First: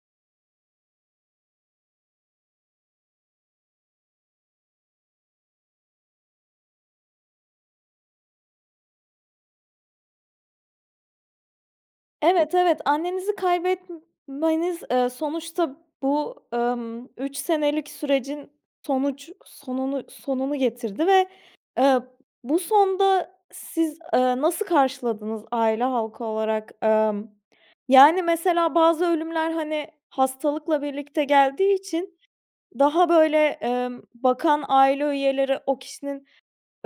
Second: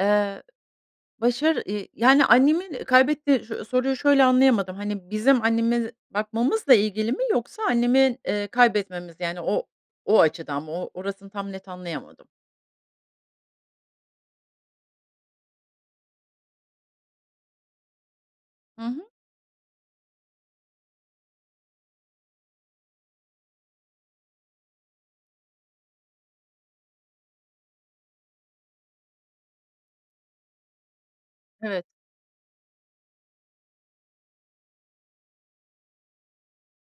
Eee, başarı, iii, yani annemin kaybetti Şu soruyu şöyle anlayamadım. Hani bizim annemi bakmamızla ilgili mi yoksa annemi, iii, kaybetmemiz, yani o, o açıdan mı? O orasını tam net anlayamadım. Evet evet, annenizi kaybetmeniz, ııı, sonuçta bu, ımm, 3 senelik sürecin Hı hı. sonuç sonunu sonunu getirdi ve, eee, bu sonda siz, ııı, nasıl karşıladınız aile halkı olarak? Emm, yani mesela bazı ölümler, hani, hastalıkla birlikte geldiği Evet. için daha böyle, emm, bakan aile üyeleri o kişinin,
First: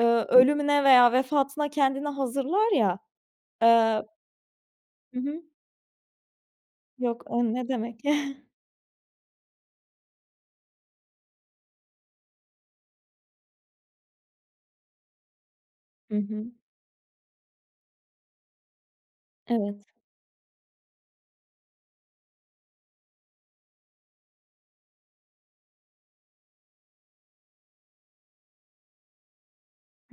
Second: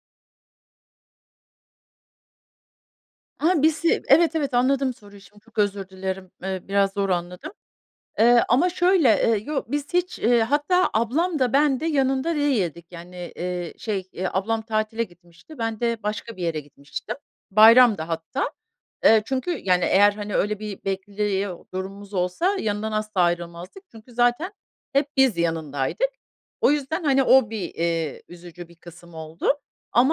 ııı, ölümüne veya vefatına kendini hazırlar ya. Aha, Eee bizi. Evet, evet, anladım Hı soruyu şimdi hı. çok özür dilerim, eee, biraz zor Yok, o anladım. ne demek! Eee, ama şöyle, eee, yo biz hiç, eee, hatta ablam da ben de yanında değildik. Yani, iii, şey, eee, ablam tatile gitmişti, ben de Hı başka bir hı. yere gitmiştim. Bayramdı hatta. Eee, çünkü Evet. yani eğer, hani, öyle bir bekliyor durumumuz olsa yanından asla ayrılmazdık. Çünkü zaten hep biz yanındaydık. O yüzden hani o bir, eee, üzücü bir kısım oldu.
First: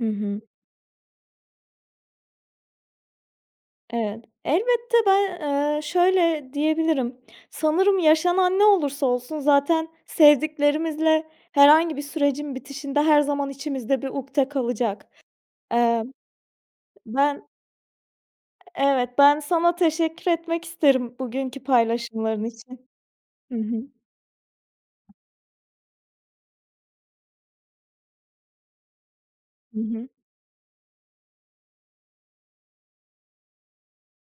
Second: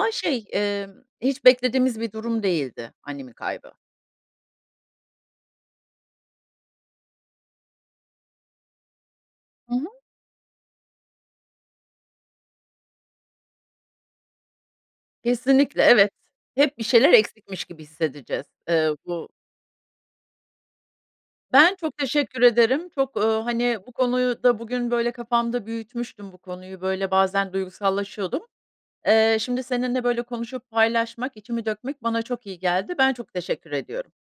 Hı hı. şey, emm, hiç beklediğimiz bir durum değildi annemin kaybı. Evet, elbette, ben, ııı, şöyle diyebilirim: Sanırım yaşanan ne olursa olsun Hı zaten hı. sevdiklerimizle herhangi bir sürecin bitişinde her zaman içimizde bir ukde kalacak. Kesinlikle, Eee. evet, hep bir şeyler ben eksikmiş gibi hissedeceğiz. E Eee evet bu ben sana teşekkür etmek isterim bugünkü Ben çok teşekkür paylaşımların için. ederim. Çok, uuu, Hı hani hı. bu konuyu da bugün böyle kafamda büyütmüştüm, bu konuyu, böyle bazen duygusallaşıyordum. Eee, şimdi Hı seninle hı. böyle konuşup paylaşmak, içimi dökmek bana çok iyi geldi. Ben çok teşekkür ediyorum.